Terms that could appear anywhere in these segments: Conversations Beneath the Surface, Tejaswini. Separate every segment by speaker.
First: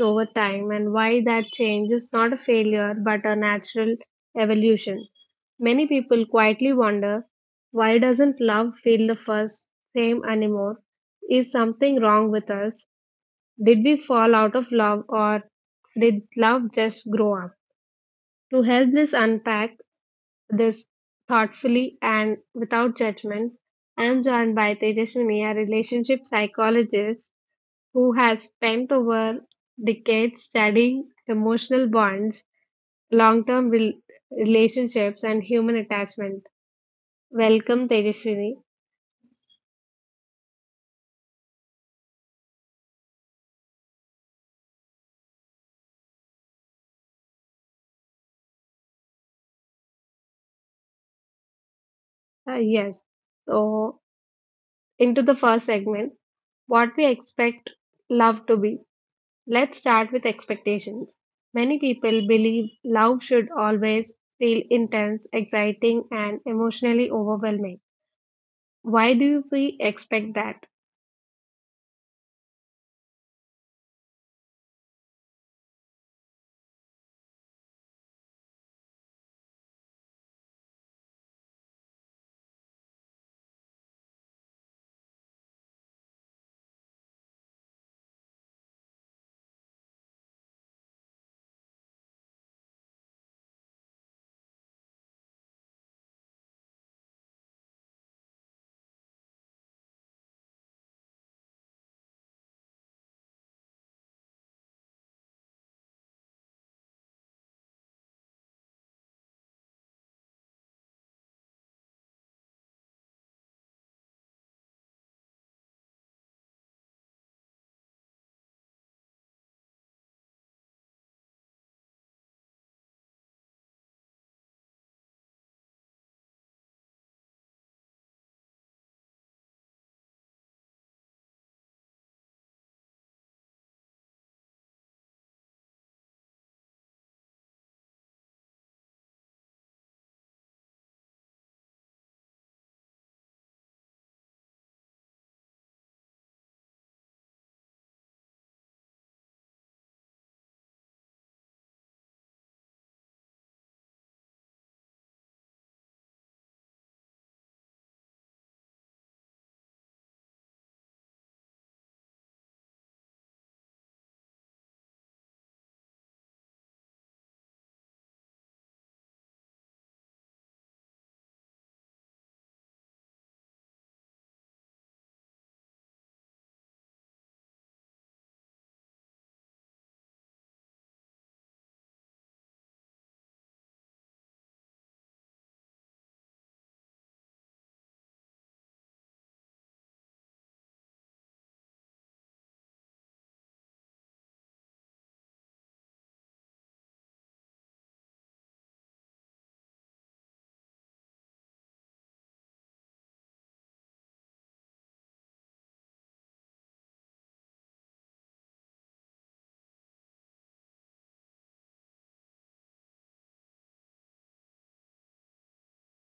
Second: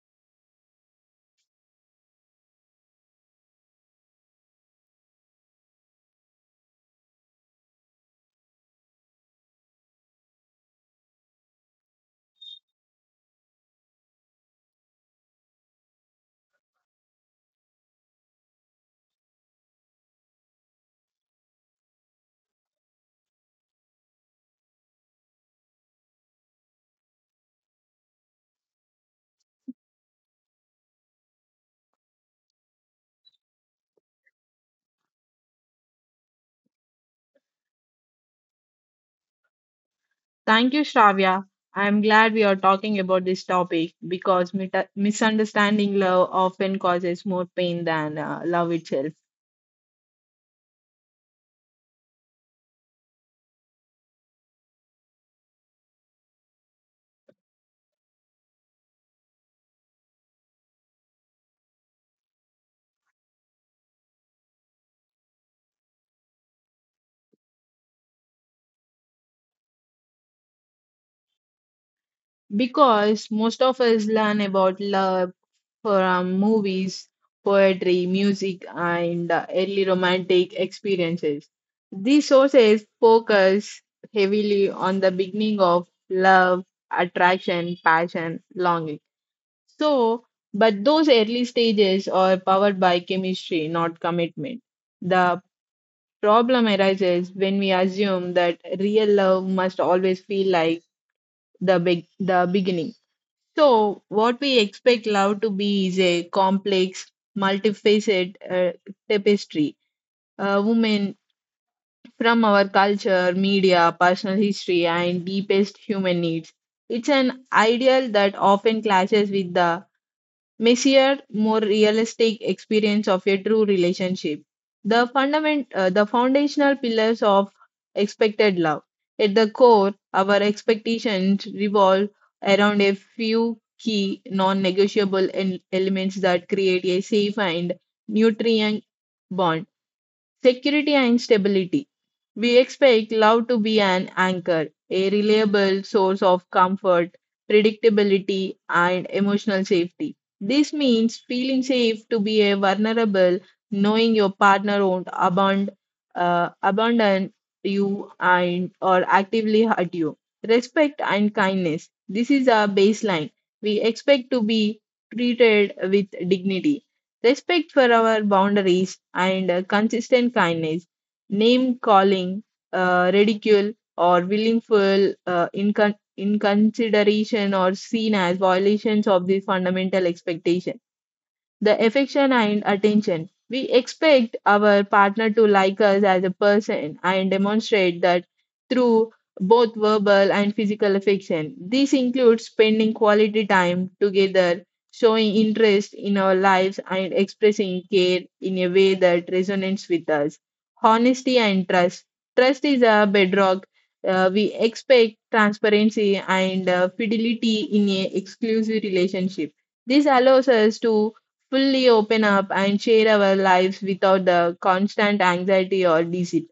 Speaker 1: over time and why that change is not a failure but a natural evolution. Many people quietly wonder, why doesn't love feel the first same anymore? Is something wrong with us? Did we fall out of love or did love just grow up? To help us unpack this thoughtfully and without judgment, I am joined by Tejaswini, a relationship psychologist who has spent over decades studying emotional bonds, long term relationships, and human attachment. Welcome, Tejaswini.
Speaker 2: Thank you, Shravya. I am glad we are talking about this topic because misunderstanding love often causes more pain than love itself.
Speaker 1: Yes. So, into the first segment, what we expect love to be. Let's start with expectations. Many people believe love should always feel intense, exciting, and emotionally overwhelming. Why do we expect that?
Speaker 2: Because most of us learn about love from movies, poetry, music, and early romantic experiences. These sources focus heavily on the beginning of love, attraction, passion, longing. So, but those early stages are powered by chemistry, not commitment. The problem arises when we assume that real love must always feel like the beginning. So, what we expect love to be is a complex, multifaceted tapestry. A woman from our culture, media, personal history, and deepest human needs. It's an ideal that often clashes with the messier, more realistic experience of a true relationship. The foundational pillars of expected love. At the core, our expectations revolve around a few key non-negotiable elements that create a safe and nutrient bond. Security and stability. We expect love to be an anchor, a reliable source of comfort, predictability, and emotional safety. This means feeling safe to be a vulnerable, knowing your partner won't abandon you and or actively hurt you. Respect and kindness. This is our baseline. We expect to be treated with dignity. Respect for our boundaries and consistent kindness, name calling, ridicule, or willful inconsideration are seen as violations of these fundamental expectation. The affection and attention. We expect our partner to like us as a person and demonstrate that through both verbal and physical affection. This includes spending quality time together, showing interest in our lives, and expressing care in a way that resonates with us. Honesty and trust. Trust is a bedrock. We expect transparency and fidelity in an exclusive relationship. This allows us to fully open up and share our lives without the constant anxiety or deceit.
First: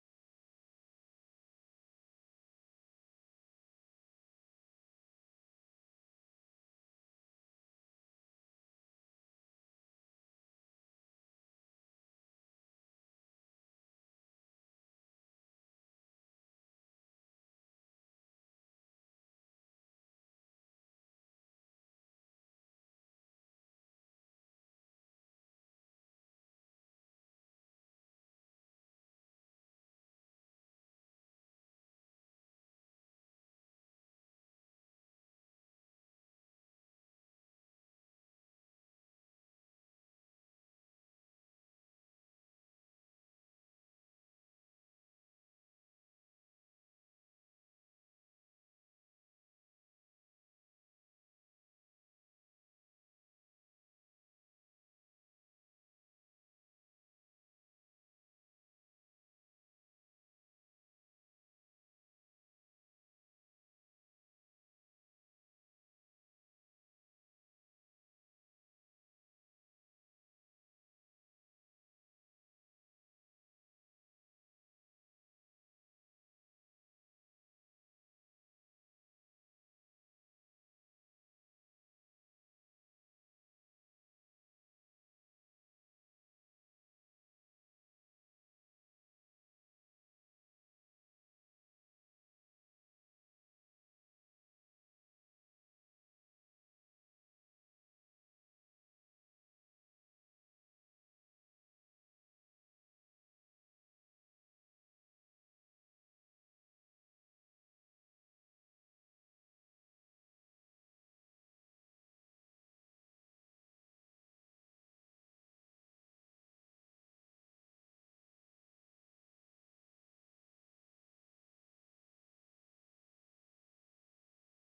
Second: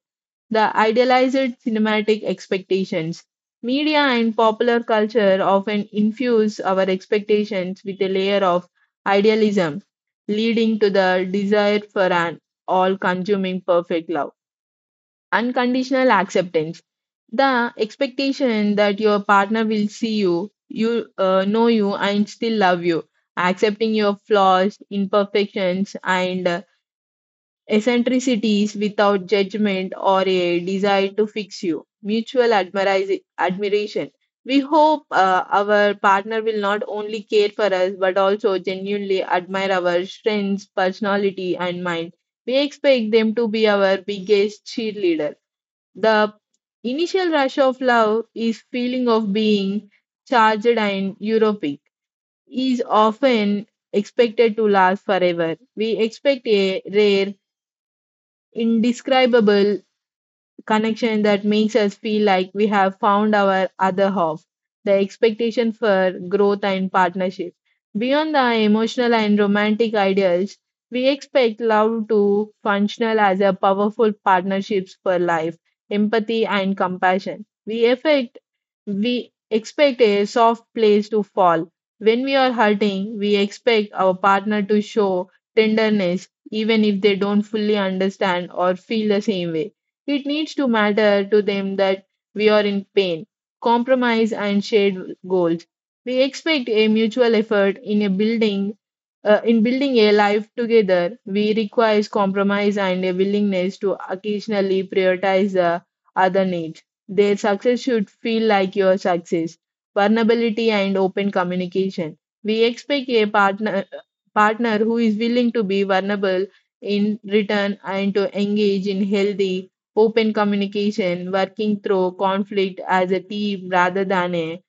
Speaker 2: The idealized cinematic expectations. Media and popular culture often infuse our expectations with a layer of idealism, leading to the desire for an all consuming perfect love, unconditional acceptance, the expectation that your partner will see you know you and still love you, accepting your flaws, imperfections, and eccentricities without judgment or a desire to fix you. Mutual admiration, we hope our partner will not only care for us but also genuinely admire our strengths, personality, and mind. We expect them to be our biggest cheerleader. The initial rush of love is feeling of being charged and euphoric, is often expected to last forever. We expect a rare, indescribable connection that makes us feel like we have found our other half, the expectation for growth and partnership. Beyond the emotional and romantic ideals, we expect love to functional as a powerful partnerships for life, empathy and compassion. We expect a soft place to fall. When we are hurting, we expect our partner to show tenderness even if they don't fully understand or feel the same way. It needs to matter to them that we are in pain, compromise, and shared goals. We expect a mutual effort in building a life together. We require compromise and a willingness to occasionally prioritize the other needs. Their success should feel like your success. Vulnerability and open communication. We expect a partner who is willing to be vulnerable in return and to engage in healthy open communication, working through conflict as a team rather than a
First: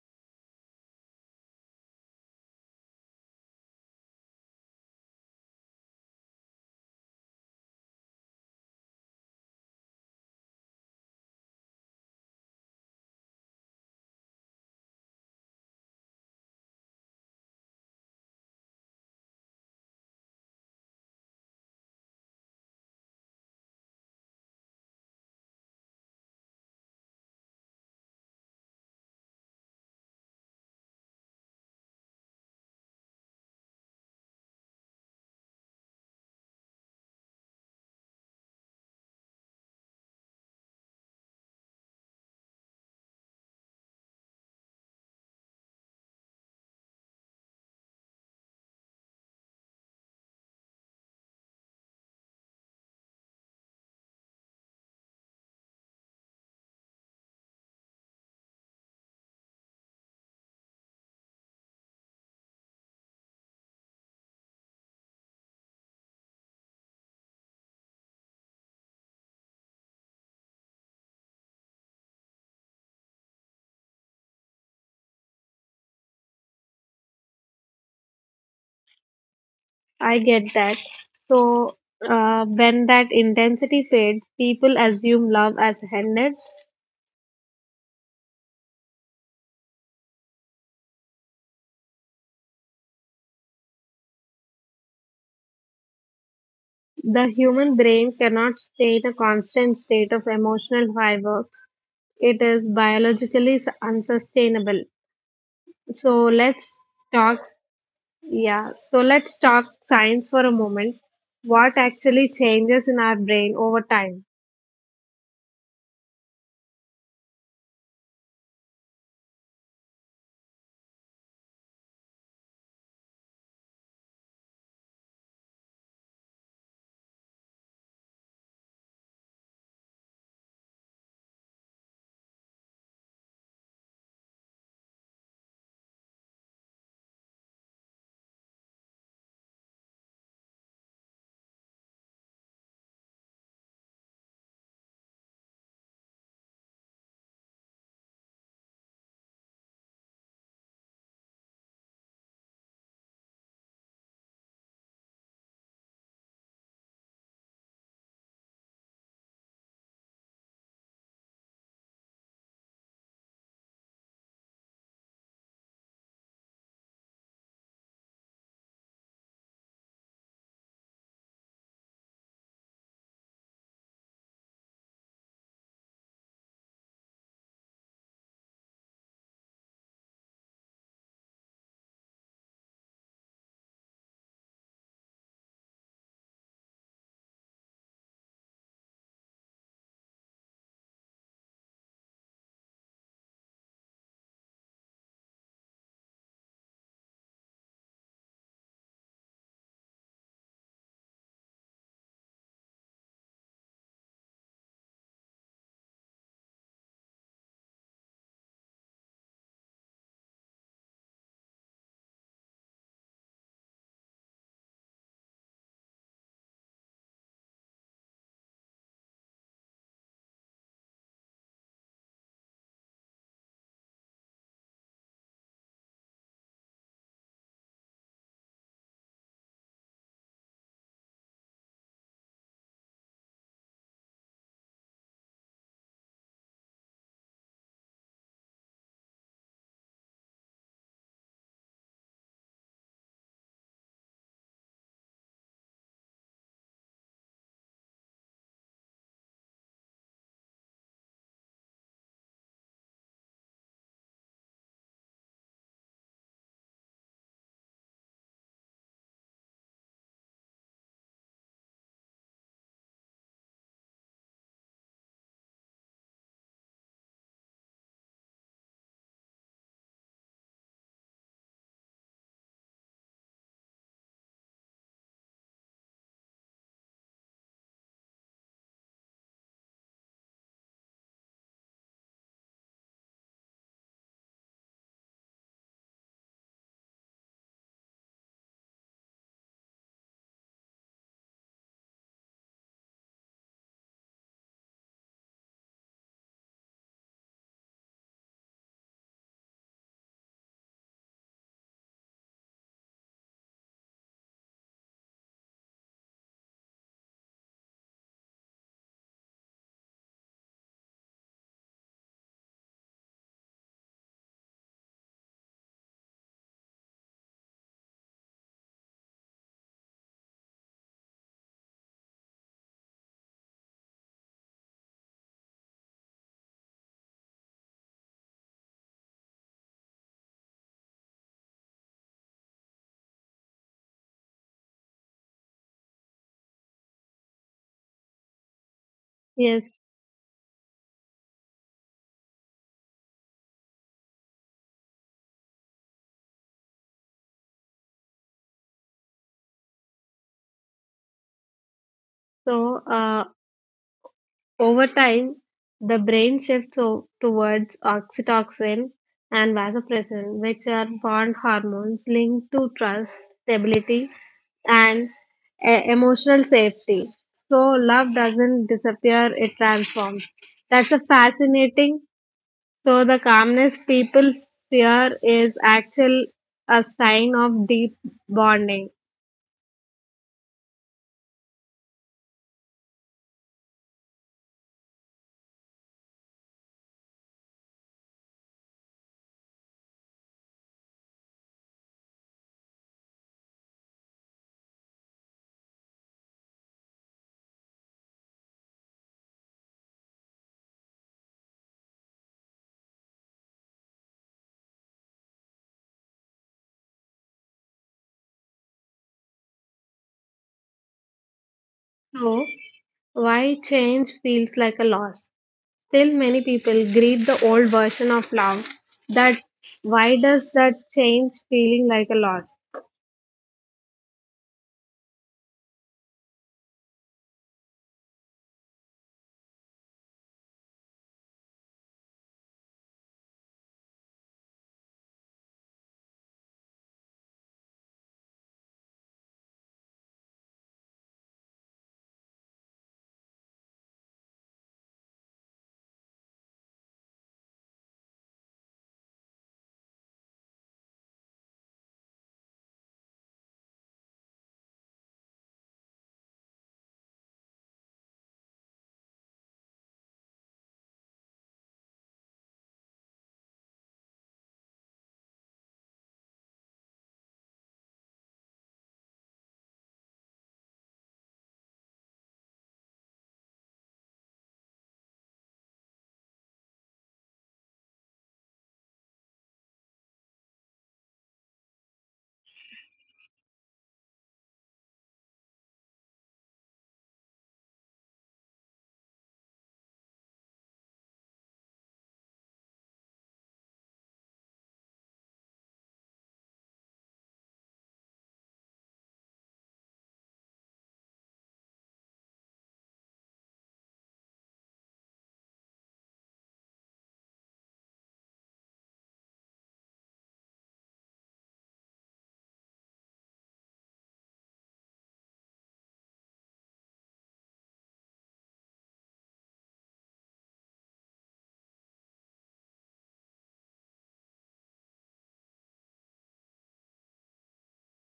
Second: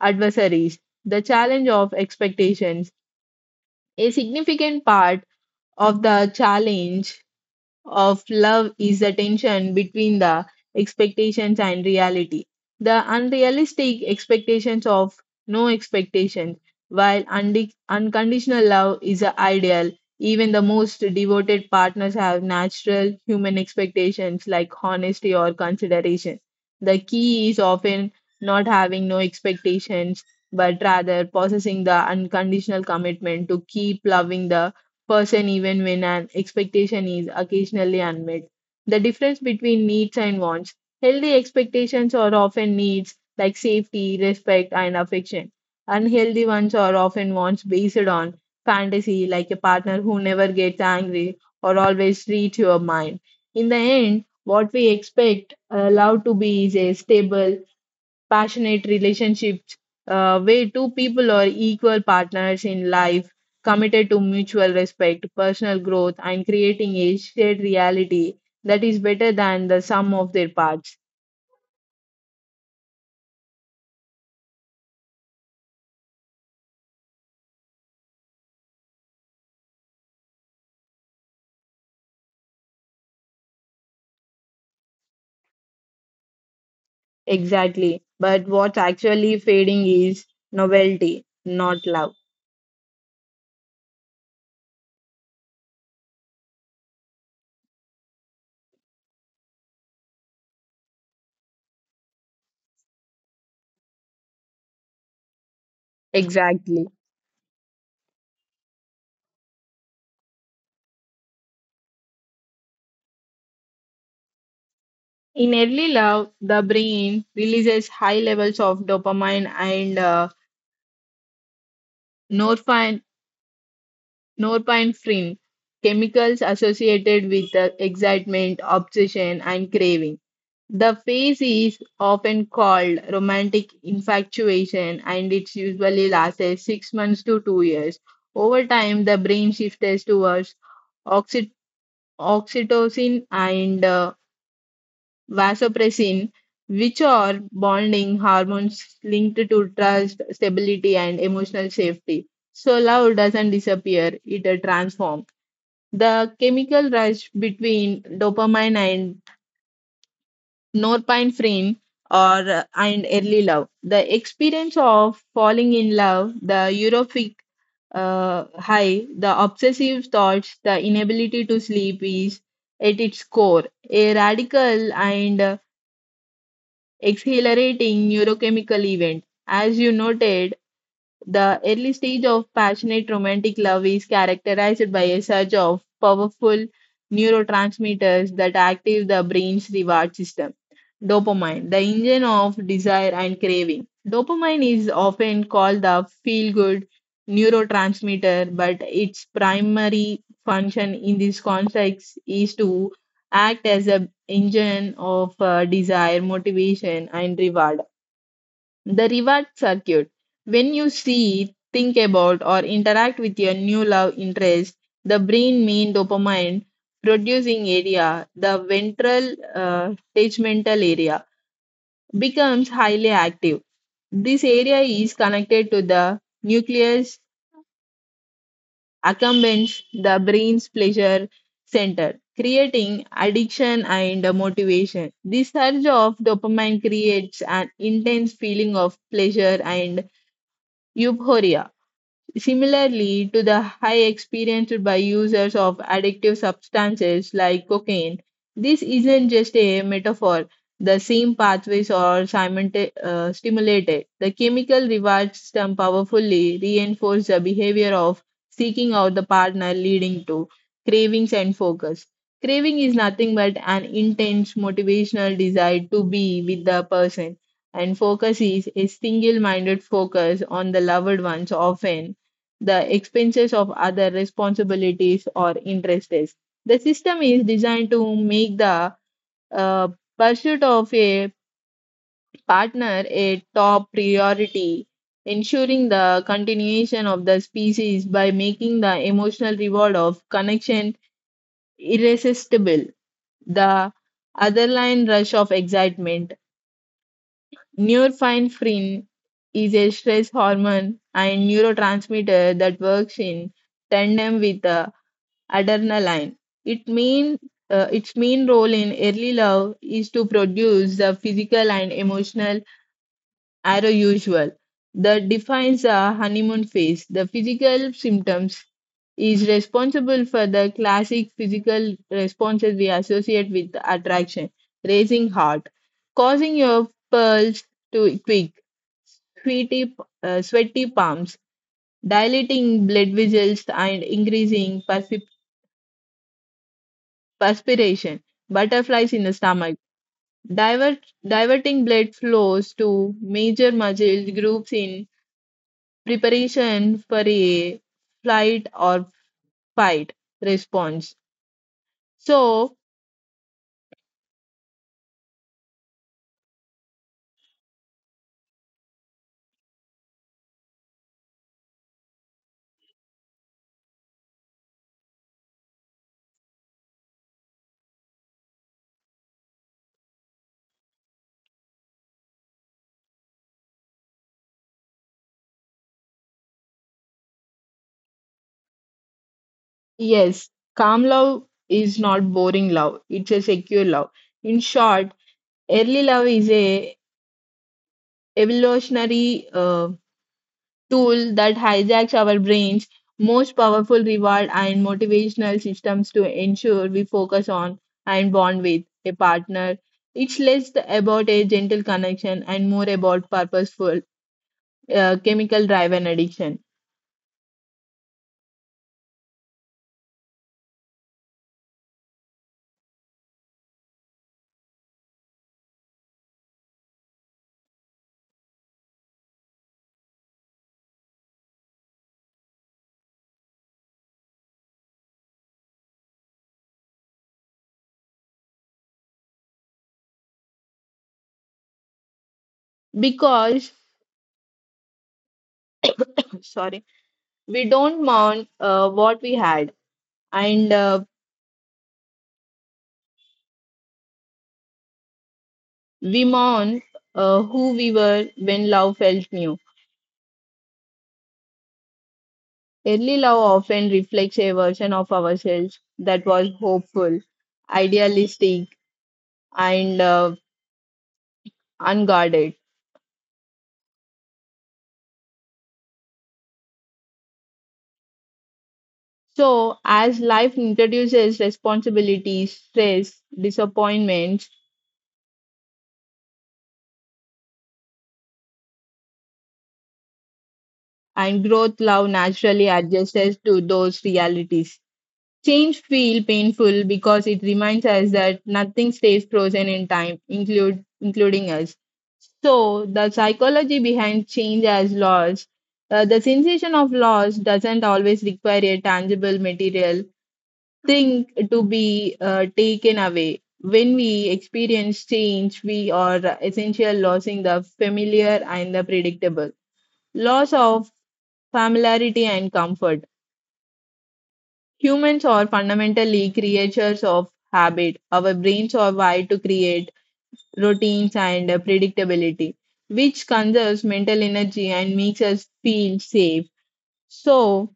Speaker 2: adversaries. The challenge of expectations. A significant part of the challenge of love is the tension between the expectations and reality. The unrealistic expectations of no expectations, while unconditional love is the ideal. Even the most devoted partners have natural human expectations like honesty or consideration. The key is often not having no expectations, but rather possessing the unconditional commitment to keep loving the person even when an expectation is occasionally unmet. The difference between needs and wants. Healthy expectations are often needs like safety, respect, and affection. Unhealthy ones are often wants based on fantasy, like a partner who never gets angry or always reads your mind. In the end, what we expect love to be is a stable, passionate relationships, where two people are equal partners in life, committed to mutual respect, personal growth, and creating a shared reality that is better than the sum of their parts.
Speaker 1: I get that. So, when that intensity fades, people assume love has ended.
Speaker 2: Exactly. But what's actually fading is novelty, not love.
Speaker 1: The human brain cannot stay in a constant state of emotional fireworks. It is biologically unsustainable. So, let's
Speaker 2: Exactly.
Speaker 1: talk yeah, so let's talk science for a moment. What actually changes in our brain over time?
Speaker 2: In early love, the brain releases high levels of dopamine and norepin- norepinephrine, chemicals associated with the excitement, obsession, and craving. The phase is often called romantic infatuation and it usually lasts 6 months to 2 years. Over time, the brain shifts towards oxy- oxytocin and vasopressin, which are bonding hormones linked to trust, stability, and emotional safety. So, love doesn't disappear, it transforms. The chemical rush between dopamine and norepinephrine or and early love. The experience of falling in love, the euphoric high, the obsessive thoughts, the inability to sleep is at its core a radical and exhilarating neurochemical event. As you noted, the early stage of passionate romantic love is characterized by a surge of powerful neurotransmitters that active the brain's reward system. Dopamine, the engine of desire and craving. Dopamine is often called the feel good neurotransmitter, but its primary function in this context is to act as an engine of desire, motivation, and reward. The reward circuit. When you see, think about, or interact with your new love interest, the brain mean dopamine producing area, the ventral tegmental area, becomes highly active. This area is connected to the nucleus accumbens, the brain's pleasure center, creating addiction and motivation. This surge of dopamine creates an intense feeling of pleasure and euphoria, similarly to the high experienced by users of addictive substances like cocaine. This isn't just a metaphor. The same pathways are stimulated. The chemical reward system powerfully reinforces the behavior of seeking out the partner, leading to cravings and focus. Craving is nothing but an intense motivational desire to be with the person, and focus is a single minded focus on the loved ones, often the expenses of other responsibilities or interests. The system is designed to make the uh, pursuit of a partner a top priority, ensuring the continuation of the species by making the emotional reward of connection irresistible. The other line rush of excitement. Norepinephrine, is a stress hormone and neurotransmitter that works in tandem with adrenaline. It mean Its main role in early love is to produce the physical and emotional arousal that defines the honeymoon phase. The physical symptoms is responsible for the classic physical responses we associate with attraction, raising heart, causing your pulse to quick, sweaty, sweaty palms, dilating blood vessels, and increasing perspiration. Perspiration, butterflies in the
Speaker 1: Yes,
Speaker 2: stomach. Divert, Diverting blood flows to major muscle groups in preparation for a flight or fight response.
Speaker 1: so
Speaker 2: So,
Speaker 1: over time, the brain shifts towards oxytocin and vasopressin, which are bond hormones linked to trust, stability, and emotional safety. So, love doesn't disappear, it transforms. That's a fascinating. So the calmness people fear is actual a sign of deep bonding.
Speaker 2: yes, calm love is not boring love, it's a secure love. In short, early love is a evolutionary tool that hijacks our brains, most powerful reward and motivational systems to ensure we focus on and bond with a partner. It's less about a gentle connection and more about purposeful, chemical driven addiction.
Speaker 1: So why change feels like a loss? Still many people grieve the old version of love. That why does that change feeling like a loss?
Speaker 2: Because, sorry, we don't mourn what we had and we mourn who we were when love felt new. Early love often reflects a version of ourselves that was hopeful, idealistic, and unguarded. So, as life introduces responsibilities, stress, disappointments, and growth, love naturally adjusts to those realities. Change feel painful because it reminds us that nothing stays frozen in time, include including us. So the psychology behind change as loss, the sensation of loss doesn't always require a tangible material thing to be taken away. When we experience change, we are essentially losing the familiar and the predictable. Loss of familiarity and comfort. Humans are fundamentally creatures of habit. Our brains are wired to create routines and predictability, which conserves mental energy and makes us feel safe. So,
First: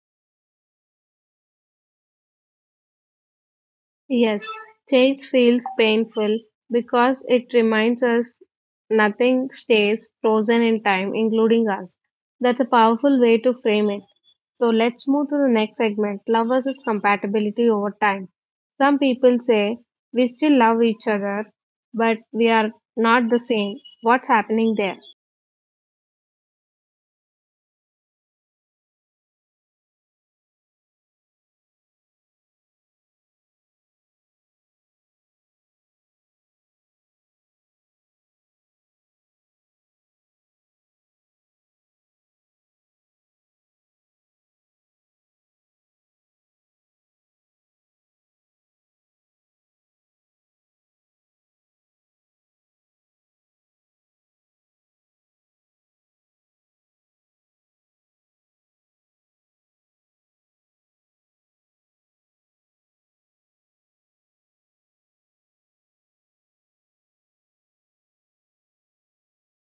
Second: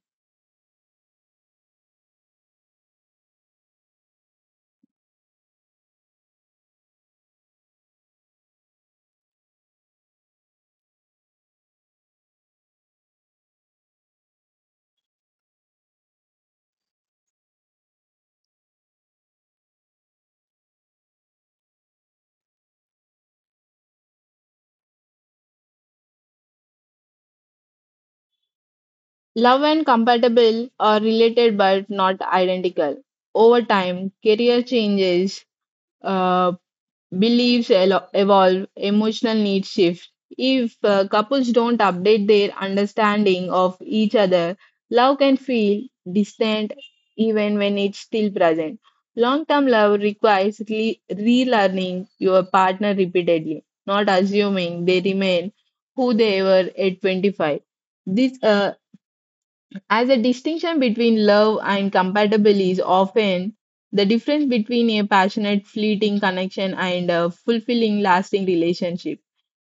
Speaker 1: Yes, change feels painful because it reminds us nothing stays frozen in time, including us. That's a powerful way to frame it. So let's move to the next segment, love versus compatibility over time. Some people say we still love each other, but we are not the same. What's happening there?
Speaker 2: love and compatible are related but not identical. Over time, career changes, uh, evolve, emotional needs shift. If couples don't update their understanding of each other, love can feel distant even when it's still present. Long term love requires relearning your partner repeatedly, not assuming they remain who they were at 25. This as a distinction between love and compatible is often the difference between a passionate, fleeting connection and a fulfilling, lasting relationship.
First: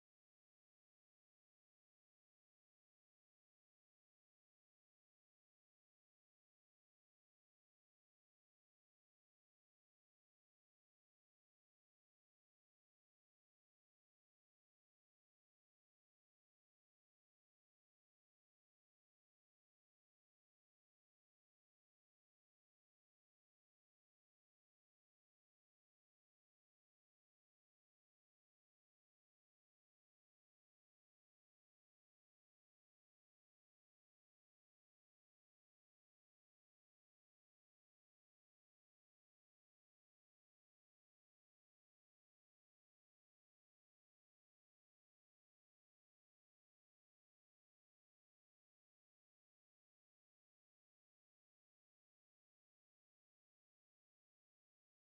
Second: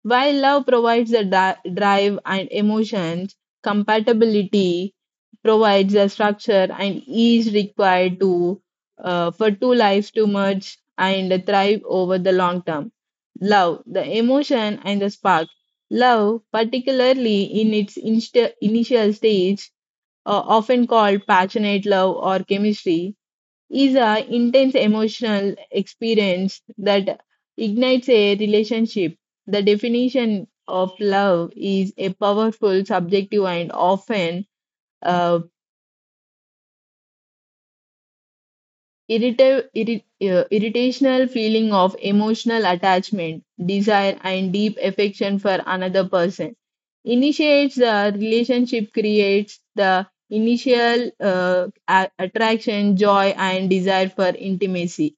Speaker 2: While love provides the drive and emotions, compatibility provides the structure and ease required to for two lives to merge and thrive over the long term. Love, the emotion and the spark. Love, particularly in its inst initial stage, often called passionate love or chemistry, is an intense emotional experience that ignites a relationship. The definition of love is a powerful, subjective, and often uh, Irrita irri- irritational feeling of emotional attachment, desire, and deep affection for another person. Initiates the relationship, creates the initial attraction, joy, and desire for intimacy.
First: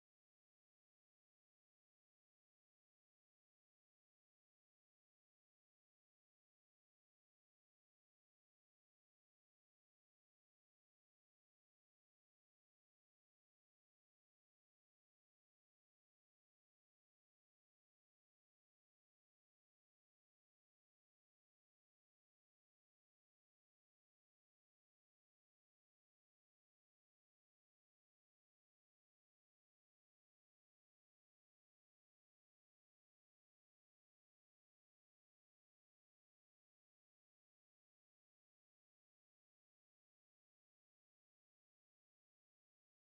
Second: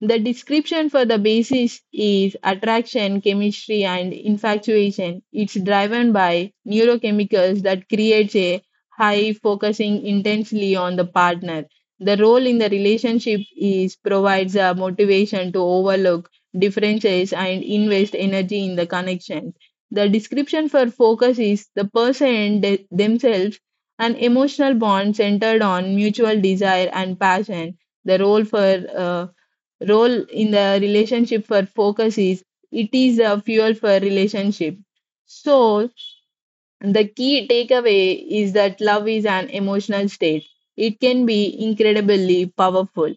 Speaker 2: The description for the basis is attraction, chemistry, and infatuation. It's driven by neurochemicals that creates a high focusing intensely on the partner. The role in the relationship is provides a motivation to overlook differences and invest energy in the connection. The description for focus is the themselves, an emotional bond centered on mutual desire and passion. The role in the relationship for focus is it is a fuel for relationship. So the key takeaway is that love is an emotional state. It can be incredibly powerful,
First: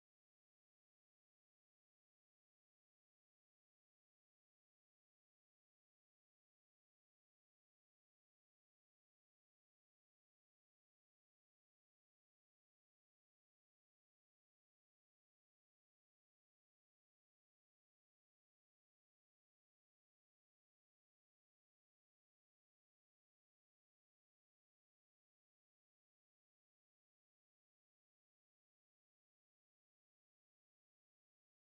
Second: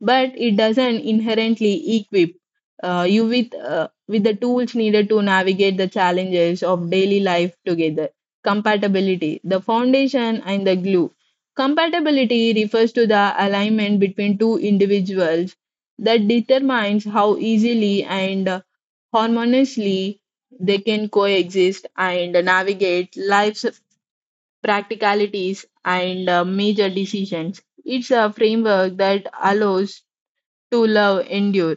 Speaker 2: but it doesn't inherently equip you with the tools needed to navigate the challenges of daily life together. Compatibility, the foundation and the glue. Compatibility refers to the alignment between two individuals that determines how easily and harmoniously they can coexist and navigate life's practicalities and major decisions. It's a framework that allows to love endure.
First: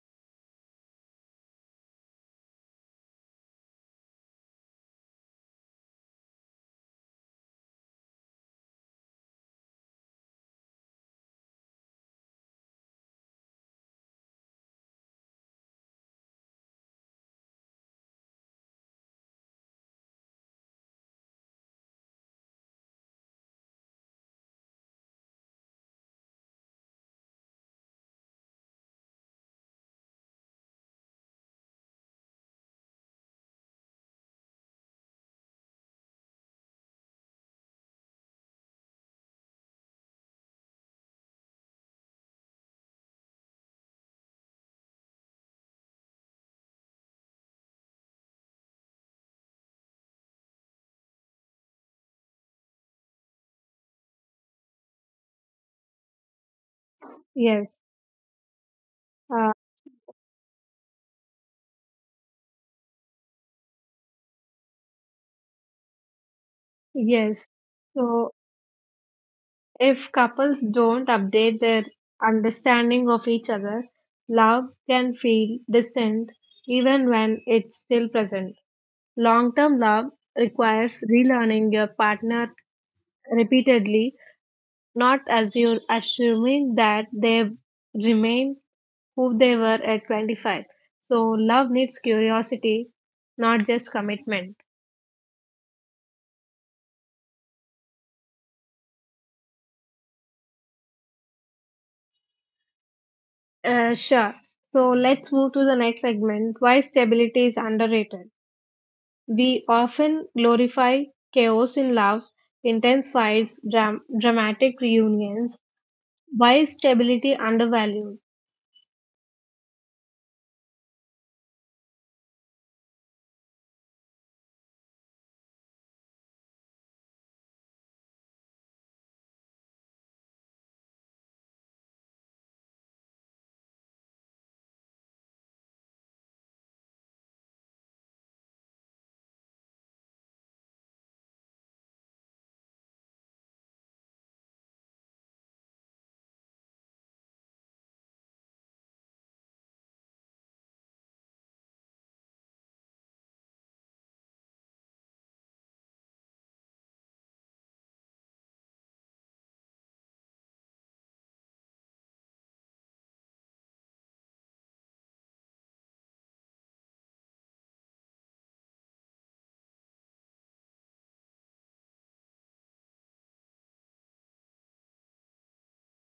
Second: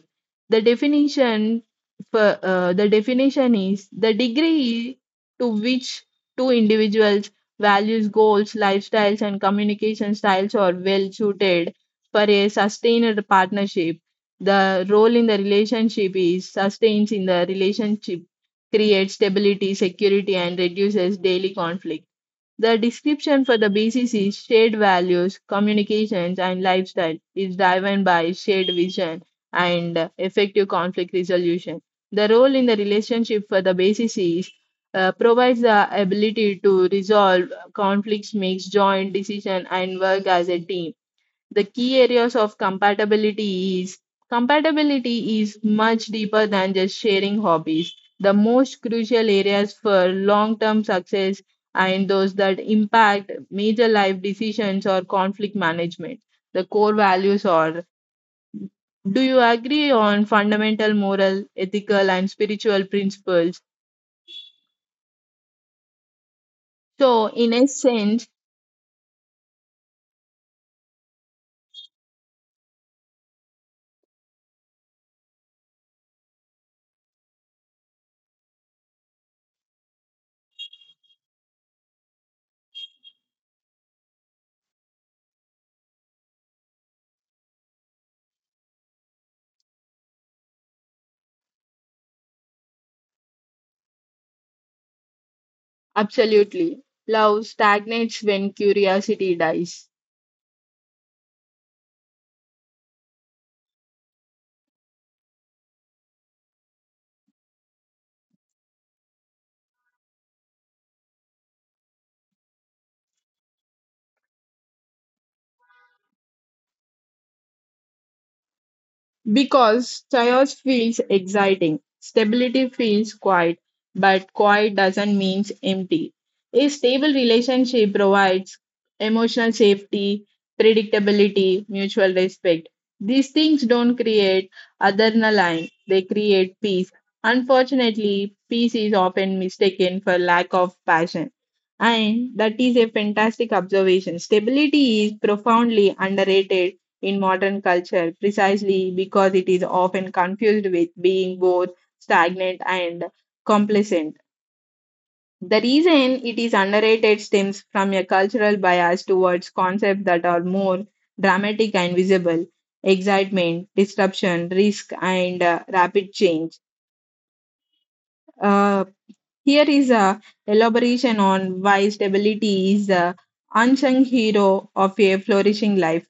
Speaker 2: The definition is the degree to which two individuals' values, goals, lifestyles, and communication styles are well suited for a sustained partnership. The role in the relationship is sustains in the relationship, creates stability, security, and reduces daily conflict. The description for the BCC's shared values, communications, and lifestyle is driven by shared vision and effective conflict resolution. The role in the relationship for the BCC provides the ability to resolve conflicts, make joint decision, and work as a team. The key areas of compatibility is much deeper than just sharing hobbies. The most crucial areas for long term success and those that impact major life decisions or conflict management, the core values
Speaker 1: Yes,
Speaker 2: are, do you
Speaker 1: uh,
Speaker 2: agree on fundamental moral ethical and spiritual principles? So
Speaker 1: yes.
Speaker 2: in a
Speaker 1: So,
Speaker 2: sense,
Speaker 1: if couples don't update their understanding of each other, love can feel distant even when it's still present. Long term love requires relearning your partner repeatedly, not as you are assuming that they remain who they were at 25. So, love needs curiosity, not just commitment.
Speaker 2: absolutely, love stagnates when curiosity dies.
Speaker 1: Sure. So, let's move to the next segment, why stability is underrated. We often glorify chaos in love, intense fights, dramatic reunions. Why is stability undervalued?
Speaker 2: Because chaos feels exciting, stability feels quiet, but quiet doesn't mean empty. A stable relationship provides emotional safety, predictability, mutual respect. These things don't create adrenaline, they create peace. Unfortunately, peace is often mistaken for lack of passion. And that is a fantastic observation. Stability is profoundly underrated in modern culture precisely because it is often confused with being both stagnant and complacent. The reason it is underrated stems from a cultural bias towards concepts that are more dramatic and visible, excitement, disruption, risk, and rapid change. Uh, Here is a elaboration on why stability is the unsung hero of a flourishing life.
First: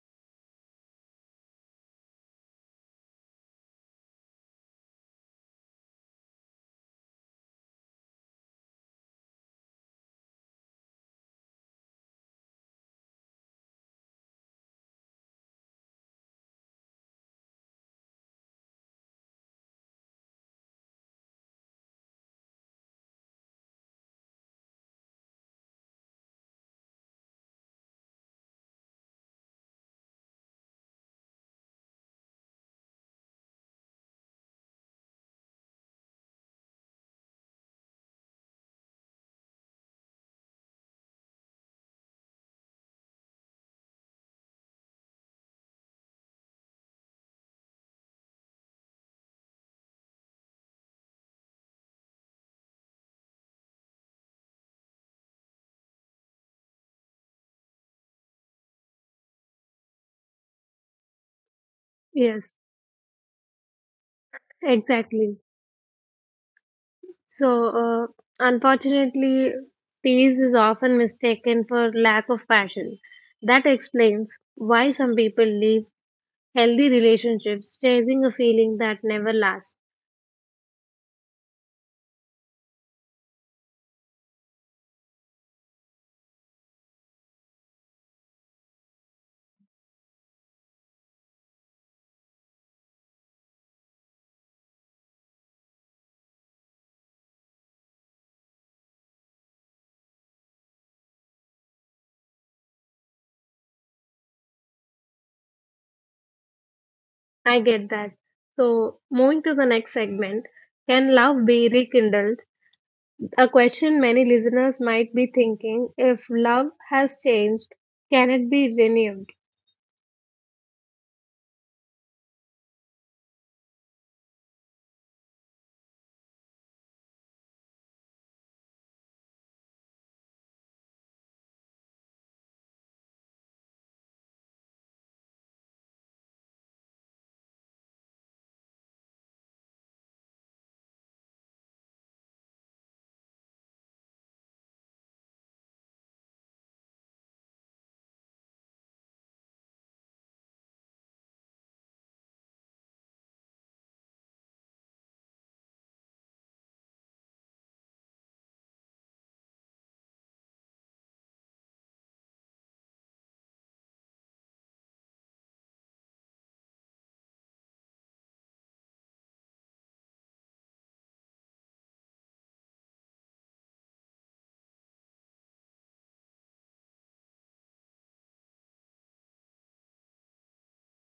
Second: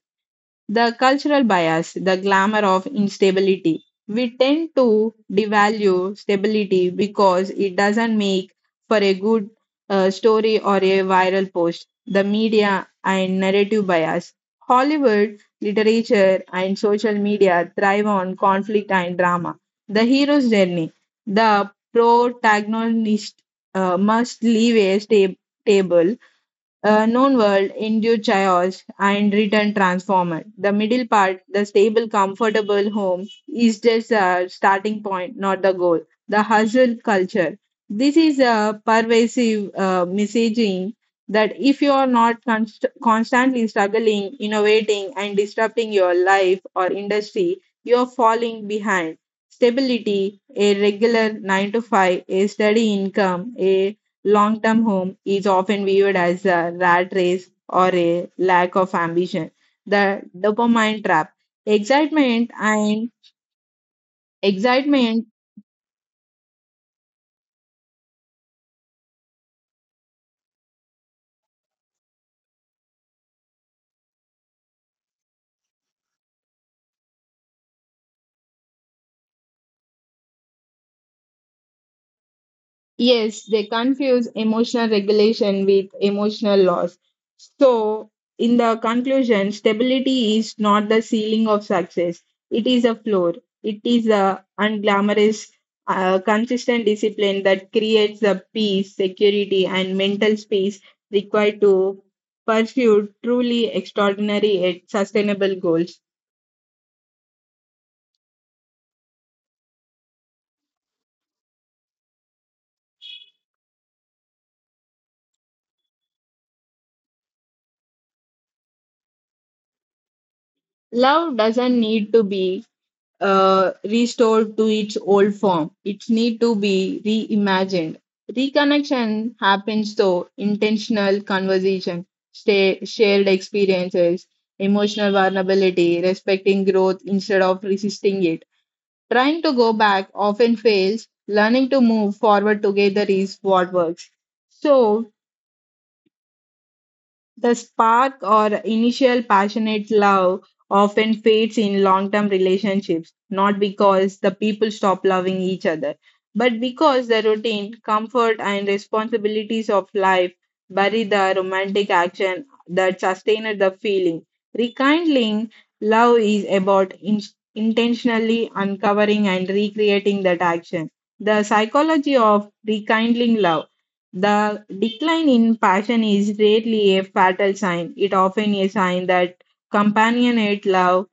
Speaker 2: The cultural bias, the glamour of instability. We tend to devalue stability because it doesn't make for a good story or a viral post. The media and narrative bias. Hollywood, literature, and social media thrive on conflict and drama. The hero's journey. The protagonist must leave a table known world, induced chaos, and return transformer. The middle part, the stable, comfortable home, is just a starting point, not the goal. The hustle culture. This is a pervasive messaging that if you are not const- constantly struggling, innovating, and disrupting your life or industry, you are falling behind. Stability, a regular 9 to 5, a steady income, a long term home is often viewed as a rat race or a lack of ambition. The dopamine trap. Excitement
Speaker 1: Yes,
Speaker 2: and excitement.
Speaker 1: exactly. So, uh, unfortunately, peace is often mistaken for lack of passion. That explains why some people leave healthy relationships chasing a feeling that never lasts.
Speaker 2: Yes, they confuse emotional regulation with emotional loss. So, in the conclusion, stability is not the ceiling of success, it is a floor. It is a unglamorous, consistent discipline that creates the peace, security, and mental space required to pursue truly extraordinary and sustainable goals.
Speaker 1: I get that. So, moving to the next segment, can love be rekindled? A question many listeners might be thinking, if love has changed, can it be renewed?
Speaker 2: Love doesn't need to be restored to its old form. It needs to be reimagined. Reconnection happens through intentional conversation, stay, shared experiences, emotional vulnerability, respecting growth instead of resisting it. Trying to go back often fails. Learning to move forward together is what works. So, the spark or initial passionate love often fades in long term relationships, not because the people stop loving each other, but because the routine, comfort, and responsibilities of life bury the romantic action that sustained the feeling. Rekindling love is about intentionally uncovering and recreating that action. The psychology of rekindling love. The decline in passion is rarely a fatal sign. It often a sign that companionate love,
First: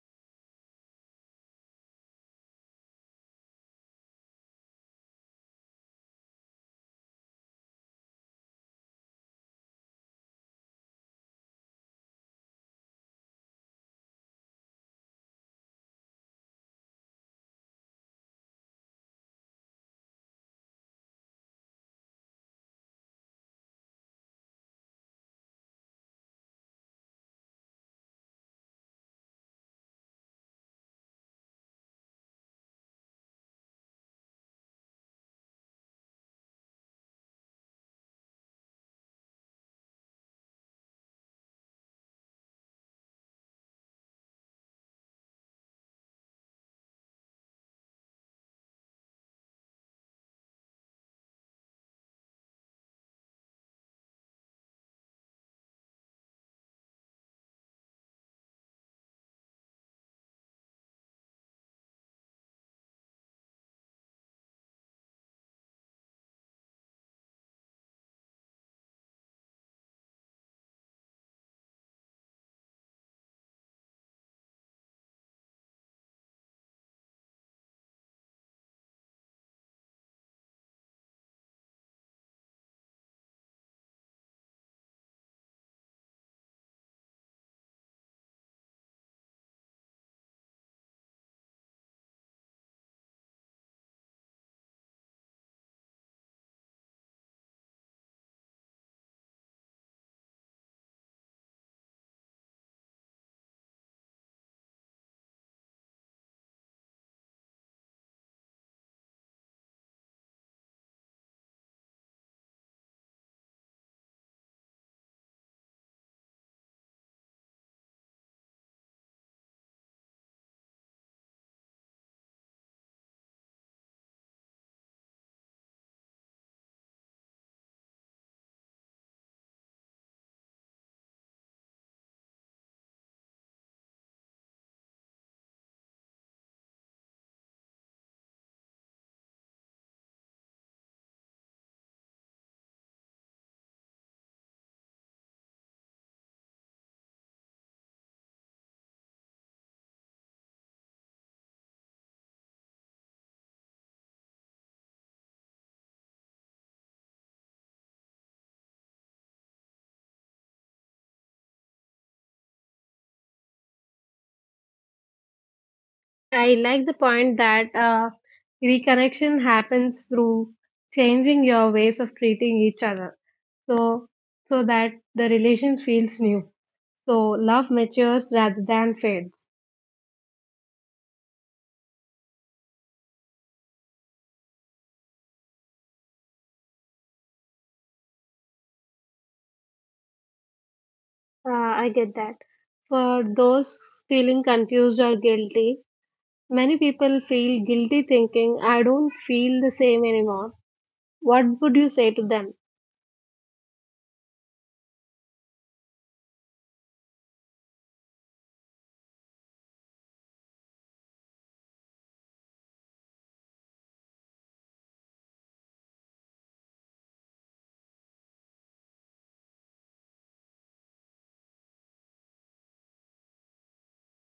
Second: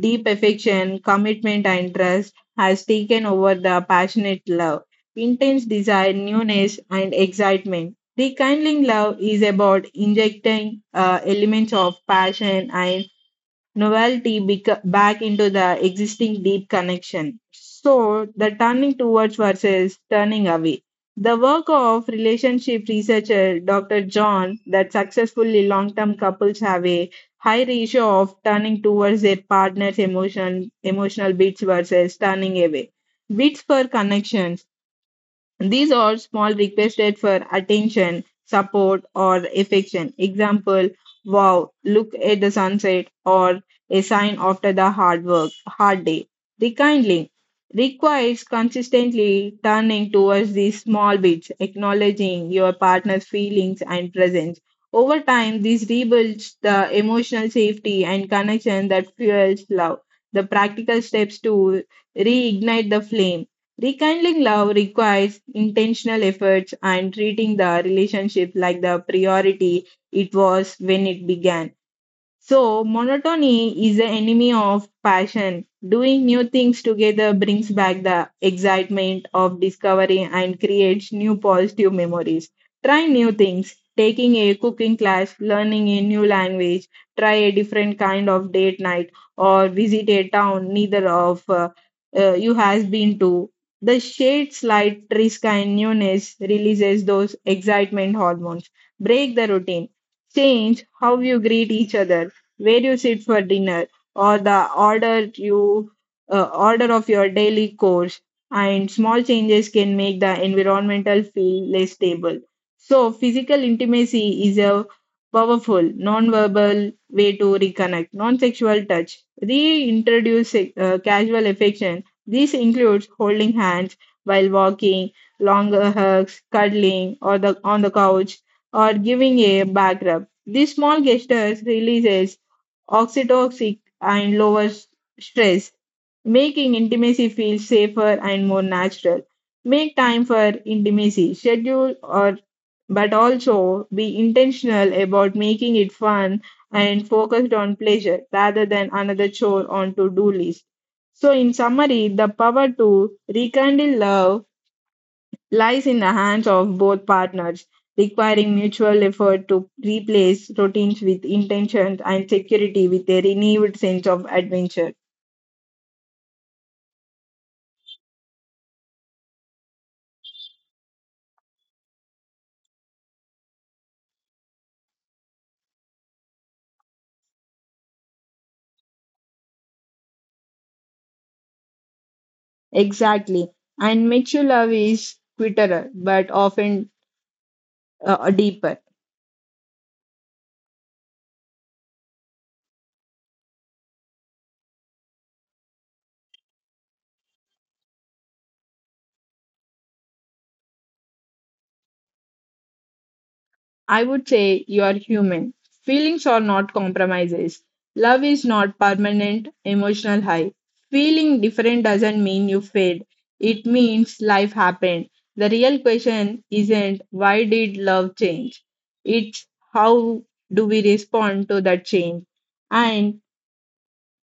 Speaker 2: deep affection, commitment, and trust has taken over the passionate love, intense desire, newness, and excitement. Rekindling love is about injecting elements of passion and novelty back into the existing deep connection. So, the turning towards versus turning away. The work of relationship researcher Dr. John that successfully long term couples have a high ratio of turning towards their partner's emotional beats versus turning away. Beats per connection, these are small requested for attention, support, or affection. Example, wow, look at the sunset, or a sign after the hard day. Rekindling requires consistently turning towards these small bits, acknowledging your partner's feelings and presence. Over time, this rebuilds the emotional safety and connection that fuels love. The practical steps to reignite the flame. Rekindling love requires intentional efforts and treating the relationship like the priority it was when it began. So, monotony is the enemy of passion. Doing new things together brings back the excitement of discovery and creates new positive memories. Try new things, taking a cooking class, learning a new language, try a different kind of date night, or visit a town neither of you has been to. The shade slight risk and newness releases those excitement hormones. Break the routine, change how you greet each other, where you sit for dinner, or the order of your daily course. And small changes can make the environmental feel less stable. So physical intimacy is a powerful non-verbal way to reconnect. Non-sexual touch reintroduce casual affection. This includes holding hands while walking, longer hugs, cuddling, or the on the couch, or giving a back rub. These small gestures releases oxytocin, and lowers stress, making intimacy feel safer and more natural. Make time for intimacy, schedule or but also be intentional about making it fun and focused on pleasure rather than another chore on to-do list. So in summary, the power to rekindle love lies in the hands of both partners, requiring mutual effort to replace routines with intentions and security with a renewed sense of adventure.
Speaker 1: I like the point that reconnection happens through changing your ways of treating each other, so so that the relation feels new. So love matures rather than fades.
Speaker 2: Exactly. And mature love is quieter but often deeper.
Speaker 1: I get that. For those feeling confused or guilty, many people feel guilty thinking, I don't feel the same anymore. What would you say to them?
Speaker 2: I would say you are human. Feelings are not compromises. Love is not permanent emotional high. Feeling different doesn't mean you failed. It means life happened. The real question isn't, why did love change? It's, how do we respond to that change? And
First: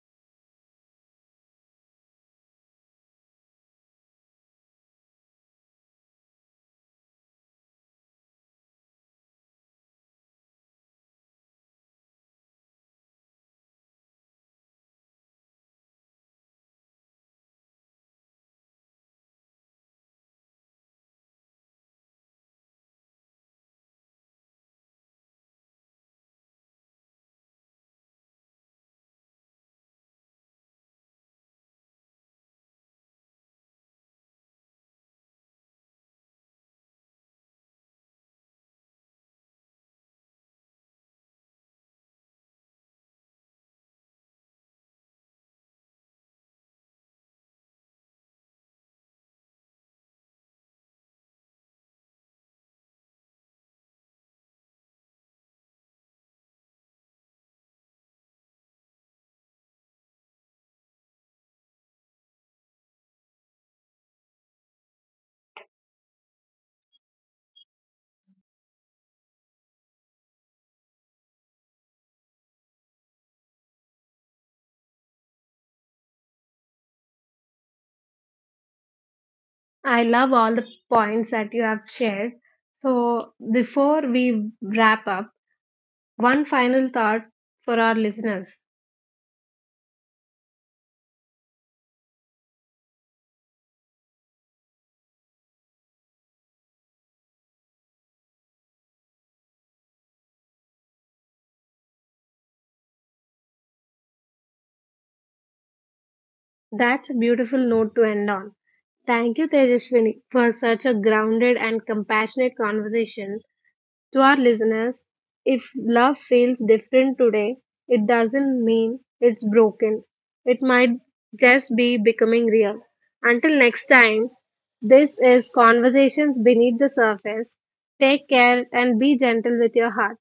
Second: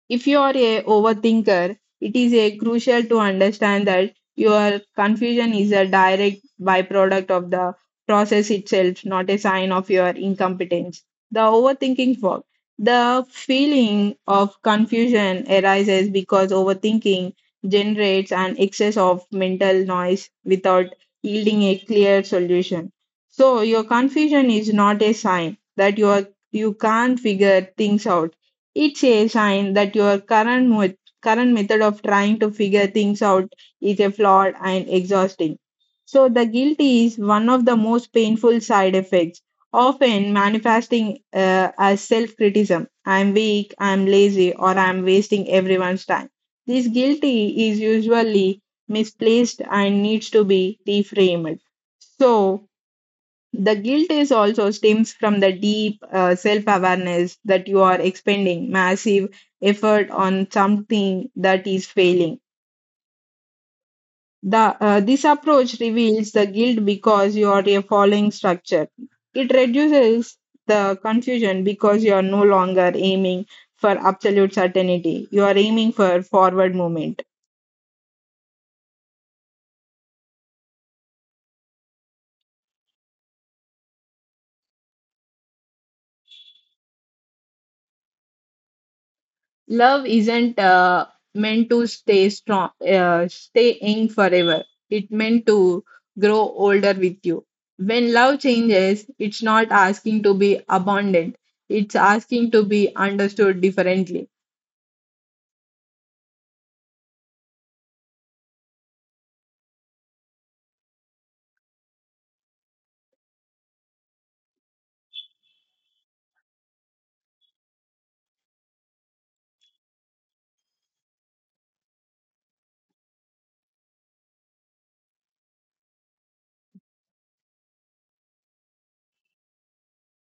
Speaker 2: if you are a overthinker, it is a crucial to understand that your confusion is a direct byproduct of the process itself, not a sign of your incompetence. The overthinking fog. The feeling of confusion arises because overthinking generates an excess of mental noise without yielding a clear solution. So your confusion is not a sign that you are, you can't figure things out, it's a sign that your current method of trying to figure things out is a flawed and exhausting. So the guilt is one of the most painful side effects, often manifesting as self-criticism. I'm weak, I'm lazy, or I'm wasting everyone's time. This guilty is usually misplaced and needs to be reframed. So the guilt is also stems from the deep self awareness that you are expending massive effort on something that is failing. This approach reveals the guilt because you are a following structure. It reduces the confusion because you are no longer aiming for absolute certainty. You are aiming for forward movement.
Speaker 1: I love all the points that you have shared. So, before we wrap up, one final thought for our listeners.
Speaker 2: Love isn't meant to stay strong, stay in forever. It meant to grow older with you. When love changes, it's not asking to be abundant. It's asking to be understood differently.
Speaker 1: That's a beautiful note to end on. Thank you, Tejaswini, for such a grounded and compassionate conversation. To our listeners, if love feels different today, it doesn't mean it's broken. It might just be becoming real. Until next time, this is Conversations Beneath the Surface. Take care and be gentle with your heart.